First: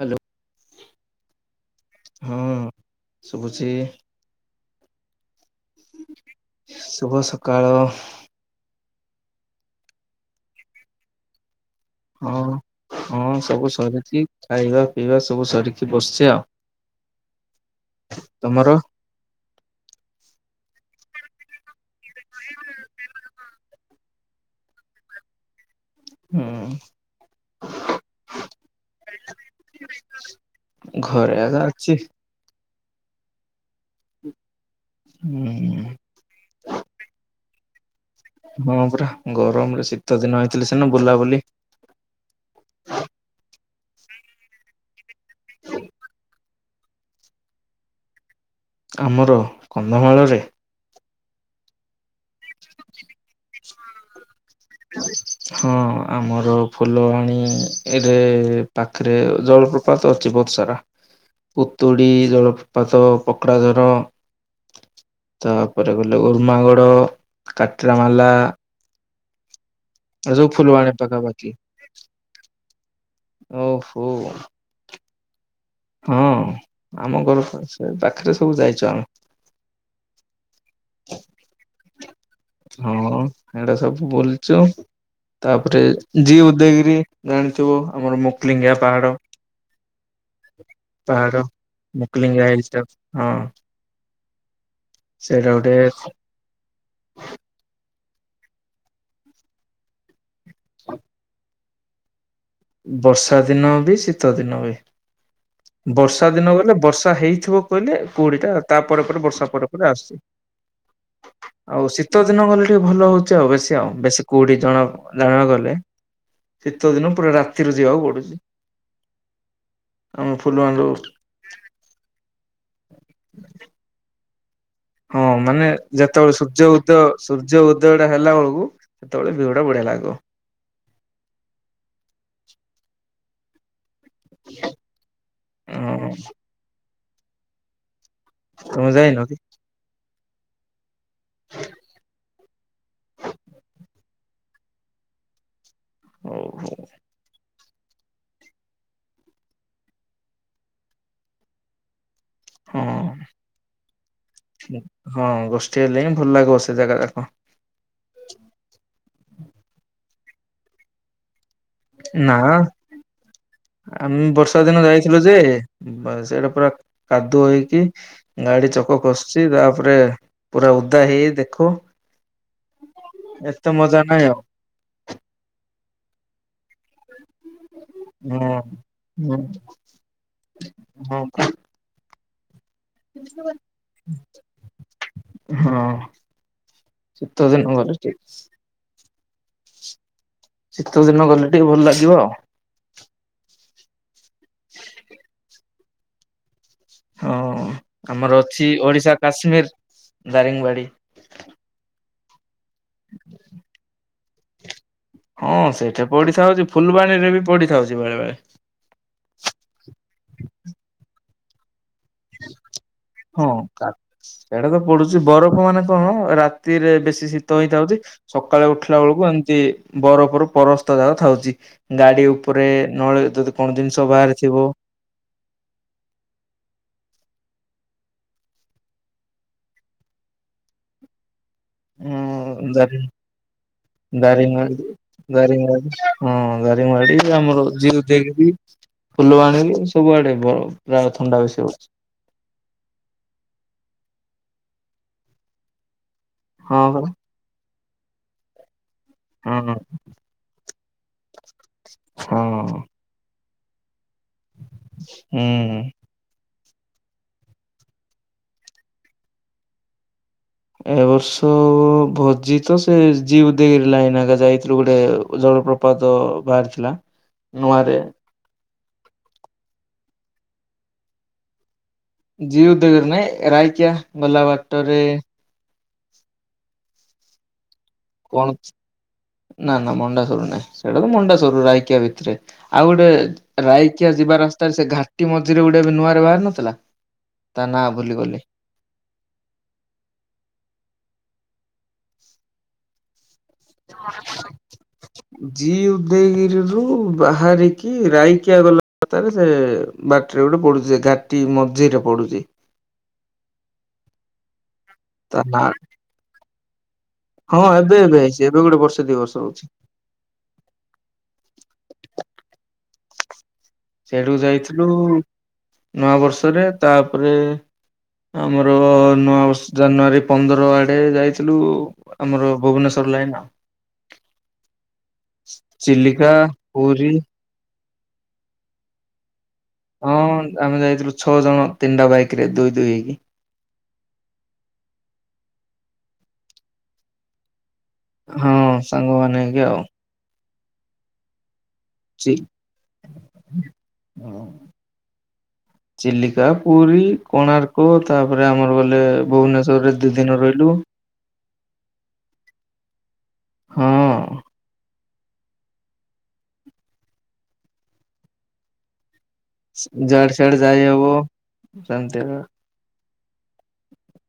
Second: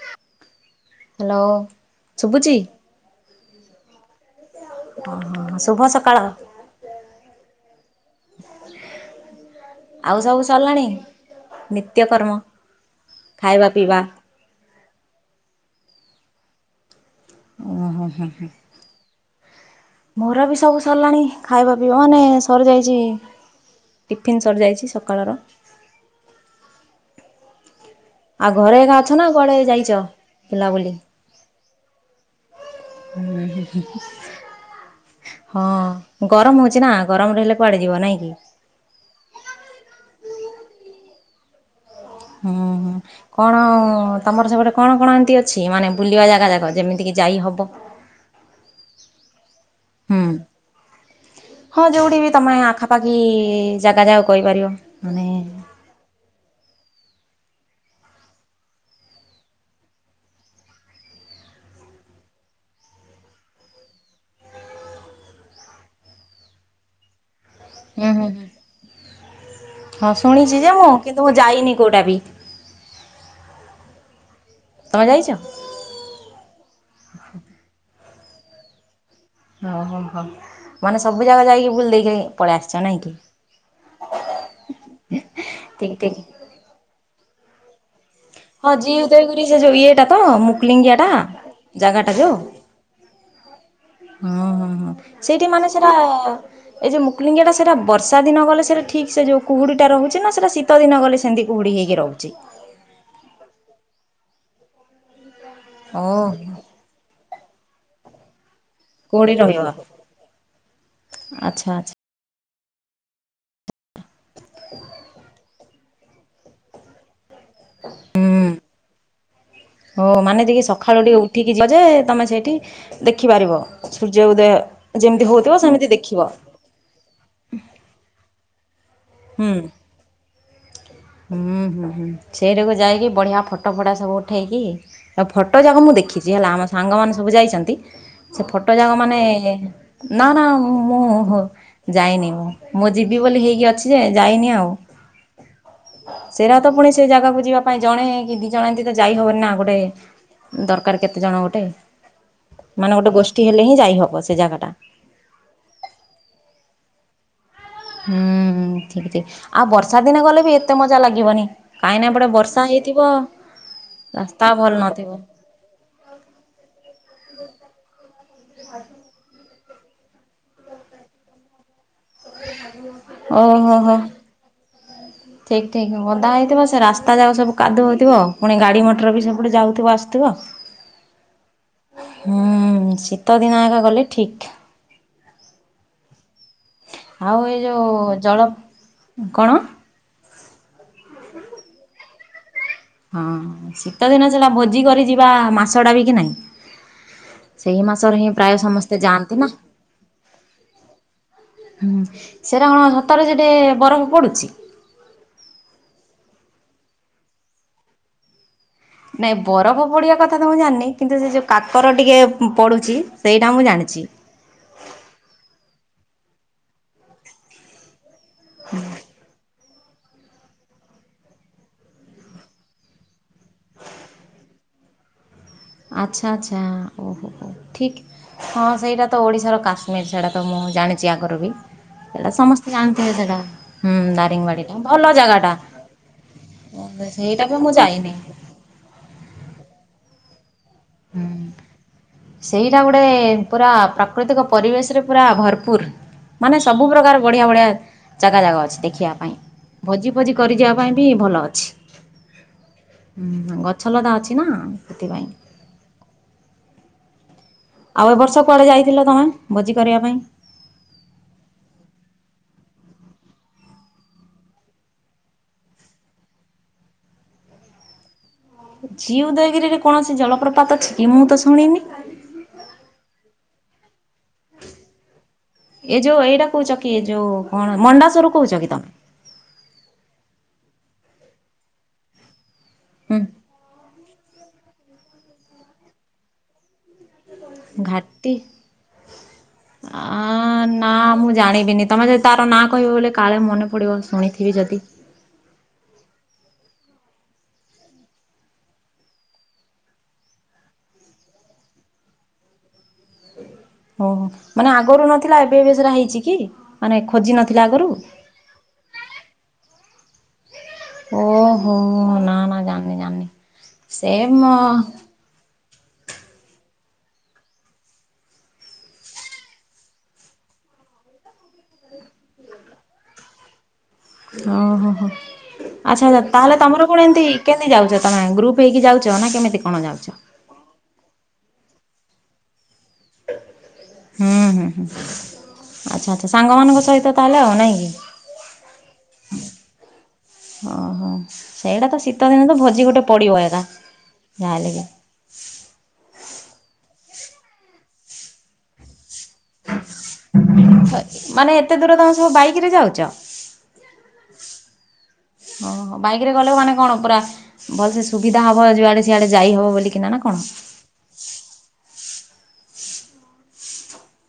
Hello. ଶୁଭୁଚି? ହଁ ଶୁଭୁଛି। [unintelligible] ଶୁଭସକାଳ। ଆଉ ସବୁ ସରିଲାଣି? ନିତ୍ୟକର୍ମ ହଁ ହଁ ଖାଇବା ସବୁ ପିଇବା ସରିକି ଖାଇବା ପିଇବା ସବୁ ସରିକି ବସିଛି ଆଉ। ଓ ହୋ ହ ତମର? ମୋର ବି ସବୁ ସରିଲାଣି ଖାଇବା ମାନେ ସରିଯାଇଛି, ଟିଫିନ୍ ସରିଯାଇଛି ସକାଳର। ହୁଁ। ଆଉ ଘରେ ଏକା ଅଛ ନା କୁଆଡେ ଯାଇଚ ବିଲାବୁଲି ଘରେ ଆକା ଅଛି ହୁଁ। ହଁ ଗରମ ହଉଛି ନା ଗରମ ରହିଲେ। ହଁ ପୁରା ଗରମରେ ଶୀତ ଦିନ ହେଇଥିଲି ସିନା ବୁଲାବୁଲି ହଁ ତମର ସେ ଗଟେ କଣ କଣ ଏମିତି ଅଛି ମାନେ ବୁଲିବା ଜାଗା ଯାକ ଯେମିତିକି ଯାଇ ହବ। ଆମର ହୁଁ କନ୍ଧମାଳରେ ହଁ ଯୋଉଠି ବି ତମେ ଆଖାପାଖି ଜାଗା ଜାଗା ହଁ ଆମର ଫୁଲ ଆଣି ଏରେ ପାଖରେ ଜଳପ୍ରପାତ ଅଛି ବହୁତ ସାରା। ପୁତୁଡ଼ି ଜଳପାତ ପର୍କଜର ତାପରେ ଗଲୁ ଉର୍ମାଗଡ ହୁଁ ହୁଁ କାଟ୍ରାମାଲା ହୁଁ ହଁ ଆ ଯଉ ଶୁଣିଛି ଯେ ମୁଁ ଫୁଲବାଣ କିନ୍ତୁ ମୁଁ ପକାପାଖି ଯାଇନି କୋଉଟା ବି ଓହୋ। ତମେ ଯାଇଚ ହଁ ଆମ ଘର ସେ ପାଖରେ ସବୁ ଯାଇଚ ଆମେ। ଓହୋ ହୋ। ମାନେ ସବୁ ଜାଗା ଯାଇକି ବୁଲି ଦେଇକି ପଳେଇ ଆସିଛ ନାଇଁକି। ହଁ ଏଇଟା ସବୁ ବୁଲିଛୁ ତାପରେ ଜି ଉଦୟଗିରି ଜାଣିଥିବ ଆମର ହଁ ମୁକ୍ଲିଙ୍ଗିଆ ଜି ପାହାଡ। ଉଦୟଗିରି ସେ ଯୋଉ ଇଏଟା ମୁକ୍ଲିଙ୍ଗିଆଟା ପାହାଡ ଜାଗାଟା ଯଉ ମୁକ୍ଲିଙ୍ଗିଆ ହିଲ୍ସ ହଁ ହୁଁ ହୁଁ ହୁଁ ସେଇଠି ମାନେ ସେଇଟା ଏଇ ଯୋଉ ମୁକୁଲିଙ୍ଗିଆ ଟା ସେଟା ବର୍ଷା ସୀତା ଦିନ ଗଲେ ସେଇଟା ଠିକ୍ ସେ ଯେଉଁ କୁହୁଡ଼ିଟା ରହୁଛି ନା ସେଇଟା ଶୀତ ଦିନ ଗଲେ ସେମିତି କୁହୁଡ଼ି ହେଇକି ରହୁଛି। ବର୍ଷା ଦିନ ବି ଶୀତ ଦିନ ବି ଓ ବର୍ଷା ଦିନ ଗଲେ ବର୍ଷା ହେଇଥିବ କହିଲେ କୋଉଡିଟା ତାପ ପରେ କୁହୁଡ଼ି ବର୍ଷା ରହିବ ପରେ ପରେ ଆସୁଛି ଆଚ୍ଛା ଆଉ ଆଚ୍ଛା। ଶୀତ ଦିନ ଗଲେ। ଭଲ ହଉଛି ଆଉ ବେଶୀ ଆଉ ବେଶୀ କୋଉଠି ଜଣ ଜାଣିବାକୁ ଗଲେ ଶୀତ ଦିନ ପୁରା ରା ରୁ ଯିବାଉ ପଡୁଛି। ହଉ ଆମ ମାନେ ଟିକେ ଫୁଲବାଣୀରୁ ସକାଳୁ ଟିକେ ଉଠିକି ଯିବ ଯେ ତମେ ସେଇଠି ଦେଖିପାରିବ। ଜଉଦୟ ହଁ ମାନେ ଯେତେବେଳେ ସୂର୍ଯ୍ୟ ଉଦୟ ସୂର୍ଯ୍ୟ ଉଦୟଟା ହେଲା ବେଳକୁ ସେତେବେଳେ ହୁଁ ଭିଉଟା ବୁଢିଆ ଲାଗବ। ହୁଁ ହୁଁ ହୁଁ ସେଇଠାକୁ ଯାଇକି ବଢିଆ ଫଟୋ ସବୁ ଉଠାଇକି ଆ ଫଟୋ ଯାକ ମୁଁ ହଁ ଦେଖିଛି ହେଲା ଆମ ସାଙ୍ଗମାନେ ସବୁ ଯାଇଛନ୍ତି। ସେ ଫଟୋ ତମେ ଯାକ ଯାଇନ ମାନେ କି? ନା ନା। ମୁଁ ହୋ ଯାଇନି ମୁଁ ମୁଁ ଯିବି ବୋଲି ହେଇକି ଅଛି ଯେ ଯାଇନି ଆଉ ହଉ ସେରାତ ହଉ ପୁଣି ସେ ଜାଗାକୁ ପାଇଁ ଜଣେ କି ଦି ଜଣ ଏତି ତ ଯାଇ ହବନି ନା ଗୋଟେ ଦରକାର କେତେ ଜଣ ଗୋଟେ ମାନେ ଗୋଟେ ହଁ ଗୋଷ୍ଠୀ ହେଲେ ହିଁ ଯାଇହବ ସେ ଜାଗାଟା ହଁ ଗୋଷ୍ଠୀ ହେଲେ ହିଁ ଭଲ ଲାଗିବ ସେ ଜାଗା ଯାକ। ହୁଁ ଠିକ ଠିକ ଆଉ ବର୍ଷା ଦିନେ ଗଲେ ବି ଏତେ ମଜା ଲାଗିବନି। କାହିଁକି ଏପଟେ ବର୍ଷା ହେଇଥିବ। ଁ ଆମେ ରାସ୍ତା ବର୍ଷା ଭଲ ଦିନ ନଥିବ ଯାଇଥିଲୁ ଯେ ସେଇଟା ପୁରା କାଦୁଅ ହେଇକି ଗାଡି ଚକ ପୋକ ଖସୁଛି ତାପରେ ପୁରା ଉଦା ହେଇ ଦେଖ। ଓହୋ ହୋ ନାହିଁ ଆଉ ଠିକ୍ ଅଦା ହେଇଥିବ ସେ ରାସ୍ତା ଯାକ କାଦୁ ହଉଥିବ ପୁଣି ହଁ। ଗାଡି ମଟର ବି ହୁଁ ସେପଟେ ଯାଉଥିବ ଆସୁଥିବ। ହଁ ହୁଁ ଶୀତ ଦିନଯାକ ଗଲେ ଠିକ ହଁ। ଶୀତ ଆଉ ଏଇ ଦିନ ଗଲେ ଯୋଉ ଠିକ ଜଳ କଣ? ଶୀତ ଦିନ ଗଲେ ଟିକେ ଭଲ ଲାଗିବ ଆଉ। ହଁ ଶୀତ ଦିନ ଥିଲା ଭୋଜି କରିଯିବା ମାସ ଟା ବିକି ନାହିଁ। ହଁ ସେଇ ମାସରେ ହିଁ ପ୍ରାୟ ସମସ୍ତେ ଯାଆନ୍ତି ନା। ଦାରିଙ୍ଗବାଡ଼ି। ସେଇଟା କଣ ସତରେ ସେଠି ବରଫ ପଡ଼ୁଚି। ହଁ ସେଇଠି ପଡିଥାଉଛି ଫୁଲବାଣୀ ରେ ବି ପଡିଥାଉଛି ବେଳେ ବେଳେ ନାଇଁ ବରଫ ପଡିିବା କଥା ତ ମୁଁ ଜାଣିନି କିନ୍ତୁ ସେ ଯୋଉ କା ପର ଟିକେ ପଡୁଛି ହଁ ସେଇଟା ମୁଁ କା ଜାଣିଚି। କ ହଁ ରାତିରେ ବେଶୀ ଶୀତ ହେଇଥାଉଛି ସକାଳେ ଉଠିଲା ବେଳକୁ ଏମିତି ବରଫରୁ ପରସ୍ତ ଯାକ ଥାଉଛି ଗାଡି ଉପରେ ନ ଯଦି କଣ ଜିନିଷ ବାହାରିଥିବ ଆଚ୍ଛା ଆଚ୍ଛା ଓହୋହୋ ଠିକ ହଁ ସେଇଟା ତ ଓଡ଼ିଶାର କାଶ୍ମୀର ସେଇଟା ତ ମୋ ମୁଁ ଜାଣିଛି ଆଗରୁ ବି ସେଇଟା ହୁଁ ସମସ୍ତେ ଦାରିଙ୍ଗ ଜାଣିଥିବେ ସେଇଟା ହୁଁ ଦାରିଙ୍ଗବାଡ଼ିଟା ଦାରିଙ୍ଗବାଡି ଭଲ ଜାଗାଟା। ଦାରିଙ୍ଗବାଡି ହଁ ଦାର ଦାରିଙ୍ଗବାଡି ସେଇଟା ବି ଆମର ମୁଁ ଝିଅ ଯାଇନି। ଦେଇକି ଫୁଲ ଆଣିଲୁ ସବୁ ଆଣିଲୁ। ହୁଁ ସେଇରା ଗୁଡ଼େ ପୁରା ପାପ ପ୍ରାକୃତିକ ପରିବେଶରେ ପୁରା ଭରପୁର ମାନେ ହଁ ସବୁ ପରା। ପ୍ରକାର ବଢିଆ ବଢିଆ ଜାଗା ଜାଗା ଅଛି ଦେଖ ଦେଖିବା ପାଇଁ ହଁ ଭୋଜି ଫୋଜି କରିଯିବା ପାଇଁ ବି ଭଲ ଅଛି। ହଁ ଅଁ ଗଛଲତା ଅଛି ନା ସେଥିପାଇଁ। ହୁଁ। ଆଉ ଏବର୍ଷ କୁଆଡେ ଯାଇଥିଲ ତମେ ଭୋଜି କରିବା ପାଇଁ। ଏ ବର୍ଷ ଭୋଜି ତ ସେ ଯିବ ଦେକିରି ଲାଇନ ଘରିକା ଯାଇଥିଲୁ ଗୋଟେ ପ୍ରପାତ ବାହାରିଥିଲା ନୂଆରେ ଜିଉଦୟଗିରିରେ କୌଣସି ଜଳପ୍ରପାତ ଅଛି କି ମୁଁ ତ ଶୁଣିନି। ଜି ଉଦୟଗିରି ନାଇଁ ରାଇକିଆ ଗଲା ବାଟରେ ଏ ଏ ଯୋଉ ଏଇଟା କହୁଛ କି ଏ ଯୋଉ କଣ? ମଣ୍ଡାସରୁ କଣ କହୁଛ କି ତମେ? ନା ନା ମଣ୍ଡାସର ନାଇଁ ସେଇଟା ତ ମଣ୍ଡାସର ରାଇକିଆ ଭିତରେ। ଆଉ ଗୋଟେ ହୁଁ ରାଇକିଆ ଯିବା ରାସ୍ତାରେ ସେ ଘାଟି ମଝିରେ ଗୋଟେ ଏ ନୂଆରେ ବାହାରି ନଥିଲା। ତା ନାଁ ଘାଟି ଭୁଲିଗଲି ଆ ନା ମୁଁ ଜାଣିବିନି। ତମେ ଯଦି ତାର ନାଁ କହିବ ବଲେ ଜି ଉଦୟଗିରି ରୁ ରୁ ବାହାରିକି ରାଇକିଆ ଗଲା ବାଟରେ ସେ ବାଟରେ ଗୋଟେ ପଡୁଛି ଘାଟି ମଝିରେ ପଡୁଚି। ଓହୋ ମାନେ ଆଗରୁ ତା ନଥିଲା ଏବେ ନା ଏବେ ସେଟା ହେଇଛି କି? ମାନେ ଖୋଜି ହଁ ନଥିଲା ଆଗରୁ? ଏବେ ଏବେ ହେଇଛି ଏବେ ଗୋଟେ ବର୍ଷେ ଦି ବର୍ଷ ହଉଛି। ଓହୋ ନା ନା ଜାନି ସିଆଡ଼କୁ ଯାଇଥିଲୁ ନୂଆ ବର୍ଷରେ ତାପରେ ଆମର ନୂଆବର୍ଷ ଜାନୁଆରୀ ପନ୍ଦର ଆଡେ ଯାଇଥିଲୁ ଆମର ଭୁବନେଶ୍ଵର କର ଲାଇନ। ଓହୋ ହୋ ଆଚ୍ଛା ଆଛା ଚିଲିକା ତାହେଲେ ତମର କଣ ପୁରୀ ଏମିତି କେମତି ଯାଉଚ। ଅଁ ଗ୍ରୁପ ହେଇକି ଯାଉଛ ନା କେମିତି? କଣ ଯାଉଛ? ହଁ ଆମେ ଯାଇଥିଲୁ ଛଅ ଜଣ ତିନିଟା ବାଇକ ରେ ଦୁଇ ଦୁଇ ହେଇକି ହୁଁ ହୁଁ ହୁଁ ଆଚ୍ଛା ଆଛା ସାଙ୍ଗ ମାନଙ୍କ ସହିତ ତାହେଲେ ଆଉ ନାଇଁ କି ହଁ ସାଙ୍ଗମାନେ ନେଇକି ଆଉ ଓ ହୋ, ସେଇଟା ତ ଶୀତ ଚି ଦିନ ତ ଭୋଜି ଗୋଟେ ପଡିବ ଏକା ଯାହା ହେଲେ ବି। ଚିଲିକା ପୁରୀ କୋଣାର୍କ ତାପରେ ଆମର ଗଲେ ଭୁବନେଶ୍ଵରରେ ଦି ଦିନ ରହିଲୁ ମାନେ ଏତେ ଦୂର ତମେ ସବୁ ବାଇକ ରେ ଯାଉଚ। ହଁ ଅଁ ଓହ ବାଇକ ରେ ଗଲେ ମାନେ କଣ ପୁରା ଭଲସେ ସୁବିଧା ହବ ଜୁଆଡେ ଯୁଆଡେ ସିଆଡେ ଯାଇହବ ସ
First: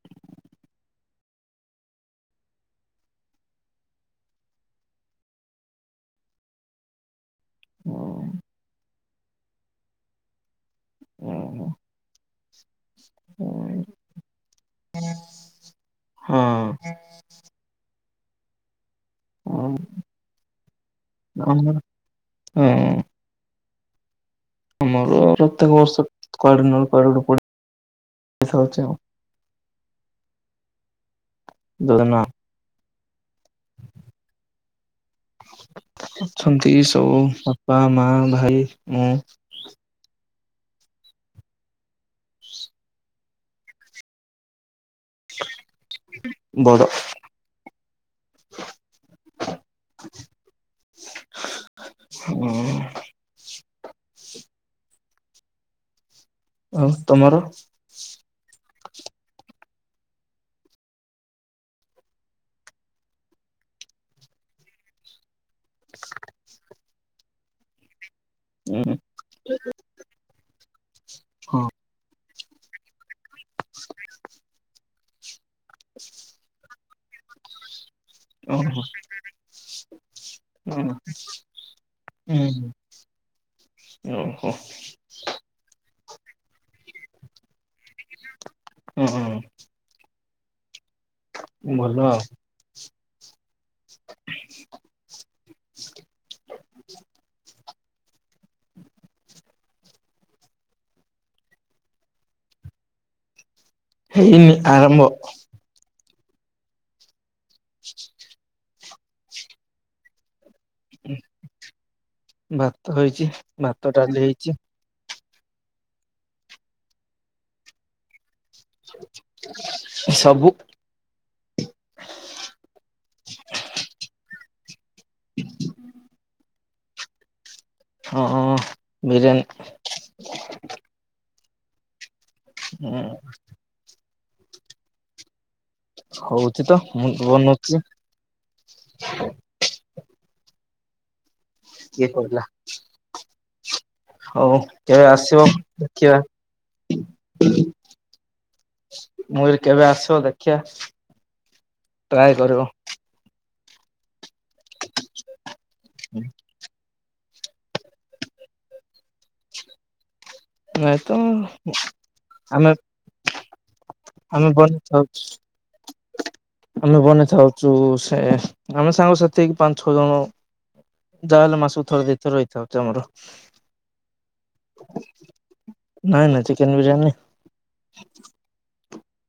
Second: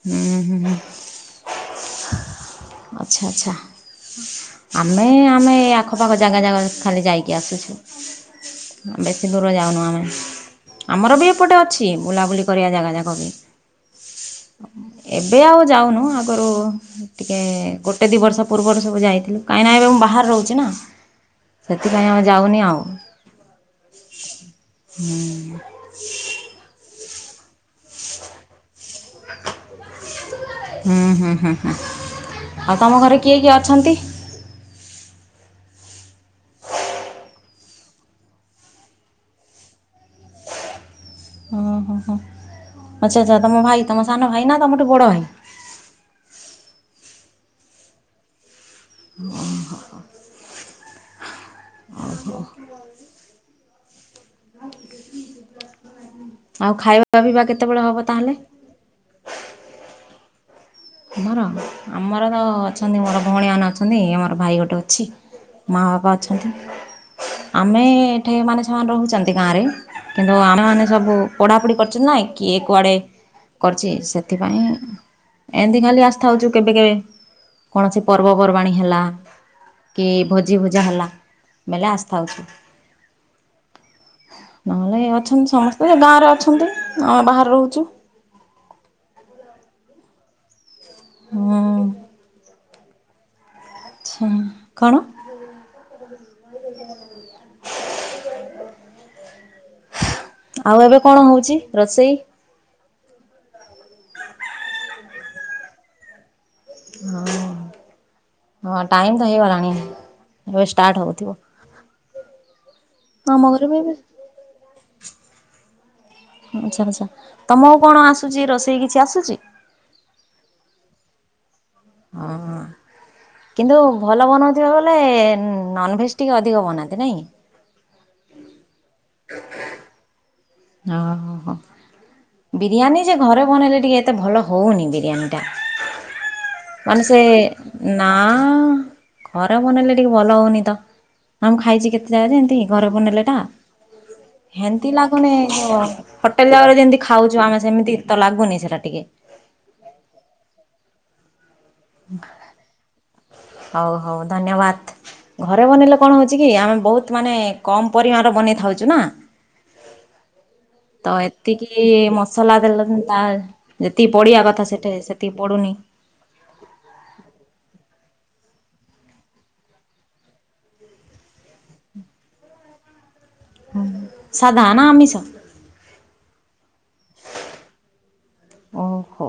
ହୁଁ ହୁଁ, [inaudible] ଆଚ୍ଛା ଆଚ୍ଛା। ଆମେ ଆମେ ଆଖପାଖ ଜାଗା ଜାଗା ଖାଲି ଯାଇକି ଆସୁଛୁ। ହଁ ବେଶି ଦୂର ଯାଉନୁ ଆମେ ଆମର ବି ଏପଟେ ଅଛି ବୁଲାବୁଲି କରିବା ଜାଗା ଯାକ ବି। ଏବେ ଆଉ ଯାଉନୁ ହଁ ଆଗରୁ ଟିକେ ଗୋଟେ ଦି ବର୍ଷ ପୂର୍ବରୁ ସବୁ ଯାଇଥିଲୁ କାହିଁକିନା ଏବେ ମୁଁ ବାହାରେ ରହୁଛି ନା ସେଥିପାଇଁ ଆମେ ଯାଉନି ଆଉ। ହଁ ଆମର ପ୍ରତ୍ୟେକ ବର୍ଷ କୁଆଡେ ନା କୁଆଡ଼େ ପଡ଼ି [unintelligible] ଯାଉଛି। ହୁଁ ହୁଁ ହୁଁ ଯୋଜନା ହୁଁ। ତମ ଘରେ କିଏ କିଏ ଅଛନ୍ତି? ଅଛନ୍ତି ସବୁ ବାପା ମା ଭାଇ ମୁଁ। ଓ ହୋ ହୋ। [inaudible] ଆଚ୍ଛା ଆଚ୍ଛା ତମ ଭାଇ ତମ ସାନ ଭାଇ ନା ତମ ବଡ଼। ଓ ହୋ। ଓ। ଆଉ ଖାଇବା ପିଇବା କେତେବେଳେ ହବ ତାହେଲେ ଆମର ଆମର ତ ଅଛନ୍ତି ମୋର ଭଉଣୀମାନେ ଅଛନ୍ତି ଆମର ଭାଇ ଗୋଟେ ଅଛି। ମା ବାପା ଅଛନ୍ତି ଆମେ ଏଠି ମାନେ ସେମାନେ ହଁ ରହୁଛନ୍ତି ଗାଁ ରେ କିନ୍ ନ୍ତୁ ଆମେ ମାନେ ସବୁ ପଢାପଢ଼ି କରିଛନ୍ତି ନା କିଏ କୁଆଡେ କରିଛି ସେଥିପାଇଁ ଏମିତି ଖାଲି ଆସିଥାଉଛୁ କେବେ କେବେ କୌଣସି ପର୍ବପର୍ବାଣି ଓହୋ ହେଲା କି ଭୋଜି ଭୋଜା ହେଲା ବେଲେ ଆସିଥାଉ। ଓହୋ ନହେଲେ ଏ ଅଛନ୍ତି ସମସ୍ତେ ଗାଁ ରେ ଅଛନ୍ତି ଆମେ ବାହାରେ ରହୁଛୁ। ହୁଁ ହୁଁ। ଭଲ ଆଉ। ଆଚ୍ଛା କଣ? [inaudible] ଆଉ ଏବେ କଣ ହଉଛି ରୋଷେଇ? ହେଇନି ଆରମ୍ଭ। ହଁ ହଁ ଟାଇମ ତ ହଇ ଗଲାଣି। ଏବେ ଷ୍ଟାର୍ଟ ହଉଥିବ। ଭାତ ହେଇଛି ଭାତ ଡାଲି ହେଇଛି ଆଚ୍ଛା ଆଚ୍ଛା ତମକୁ କଣ ଆସୁଛି ରୋଷେଇ କିଛି ଆସୁଛି। ସବୁ ହଁ ହଁ। କିନ୍ତୁ ଭଲ ବନଉଥିବା ବେଲେ ନନଭେଜ ଟିକେ ଅଧିକ ବନାନ୍ତି ନାଇଁ। ହଁ ହଁ ବିରିୟାନୀ। ଓ ହୋ ହୋ ବିରିୟାନୀ ଯେ ଘରେ ବନେଇଲେ ଟିକେ ଏତେ ଭଲ ହଉନି ବିରିୟାନୀ ଟା। ହଉ। ମାନେ ସେ ନା ଘରେ ବନେଇଲେ ଟିକେ ଭଲ ହଉନି ତ। ନା ମୁଁ ଖାଇଛି କିଏ କେତେ ଜାଗା କହିଲା ଯେମିତି ଘରେ ବନେଇଲେ ଟା ହଉ ହେମତି କେବେ ଲାଗୁନି। ଆସିବ ଓ ଦେଖିବା ହୋଟେଲ ଜାଗାରେ ଯେମତି ଖାଉଛୁ ଆମେ ସେମିତି ତ ଲାଗୁନି ସେଇଟା ଟିକେ। କା ଟ୍ରାଏ କରିବ। ହଉ ହଉ ଧନ୍ୟବାଦ ଘରେ ବନେଇଲେ କଣ ହଉଛି କି ଆମେ ବହୁତ ମାନେ କମ ପରିମାଣରେ ବନେଇ ଥାଉଛୁ ନା। ତ ଏତିକି ମସଲା ଆମେ ଦେଲତା ଯେ ଆମେ ବନେଇଥାଉଛୁ ଆମେ ବନେଇଥାଉଛୁ ସେ ଆମେ ସାଙ୍ଗ ସାଥି ପାଞ୍ଚ ଛଅ ଜଣ ଯାହାହେଲେ ମାସକୁ ଥରେ ଦିଥରେ ହେଇ ଯାଉଛି ଆମର। ସାଧା ନା ଆମିଷ ନାଇ ନାଇ ଚିକେନ ବିରିୟାନୀ ହଁ।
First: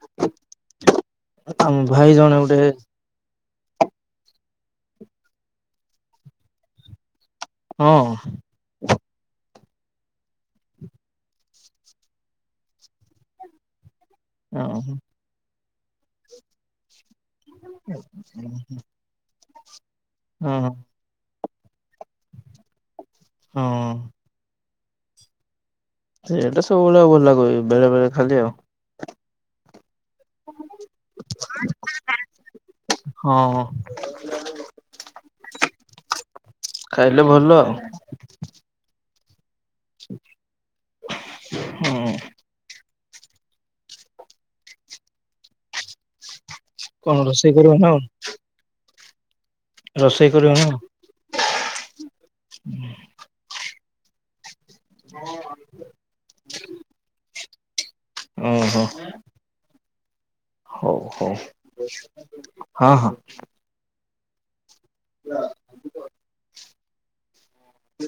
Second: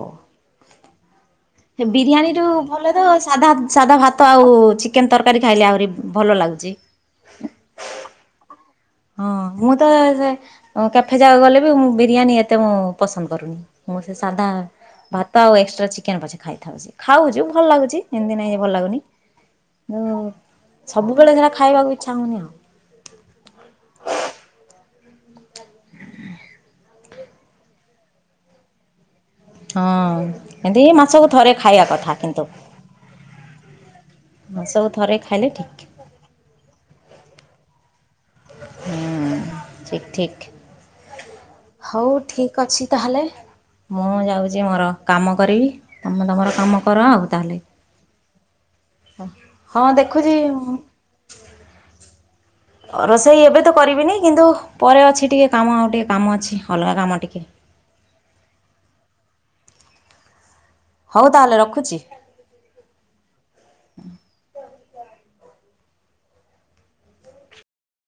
ଆମ ସେ ଭାଇ ବିରିୟାନୀ ଜଣେ ରୁ ଗୋଟେ ଭଲ ଦବ ସାଧା ସାଧା ଭାତ ଆଉ ଚିକେନ ତରକାରୀ ଖାଇଲେ ଆହୁରି ଭଲ ଲାଗୁଚି। ହଁ ହଁ। ହଁ ମୁଁ ତ ସେ ଅ କ୍ୟାଫେ ଯାକ ଗଲେ ବି ମୁଁ ବିରିୟାନୀ ଏତେ ମୁଁ ପସନ୍ଦ କରୁନି। ମୁଁ ସେ ସାଧା ହଁ ଭାତ ଆଉ ଏକ୍ସଟ୍ରା ଚିକେନ୍ ପଛେ ଖାଇଥାଉଚି। ଖାଉଚୁ ଭଲ ଲାଗୁଚି ଏମିତି ନାଇଁ ଭଲ ଲାଗୁନି ଉଁ ହଁ ସବୁବେଳେ ଏକା ହଁ। ସେ ଏଟା ସବୁବେଳେ ଲାଗୁ ହୁଏ ବେଳେ ବେଳେ ଖାଲି ଆଉ ହଁ ଏମିତି ମାସକୁ ଥରେ ଖାଇବା କଥା କିନ୍ତୁ। ହଁ ମାସକୁ ଥାରେ ଖାଇଲେ ଠିକ୍। ଖାଇଲେ ଭଲ ଆଉ। ହୁଁ ଠିକ ଠିକ ହଉ ହଁ ଠିକ ଅଛି। ତାହେଲେ ମୁଁ ଯାଉଛି ମୋର କାମ କରିବି ତମେ ତମର କାମ କର କଣ ଆଉ ରୋଷେଇ ତାହେଲେ। କରିବ ନା କଣ? ହଁ ରୋଷେଇ ଦେଖୁଛି କରିବ ନା କଣ? ରୋଷେଇ ଏବେ ତ କରିବିନି କିନ୍ତୁ ପରେ ଅଛି ଟିକେ କାମ ଆଉ ଟିକେ କାମ ଅଛି ଅଲଗା କାମ ଟିକେ। ଓ ହୋ। ହଉ ହଉ ତାହେଲେ ରଖୁଛି ହଁ ହଁ।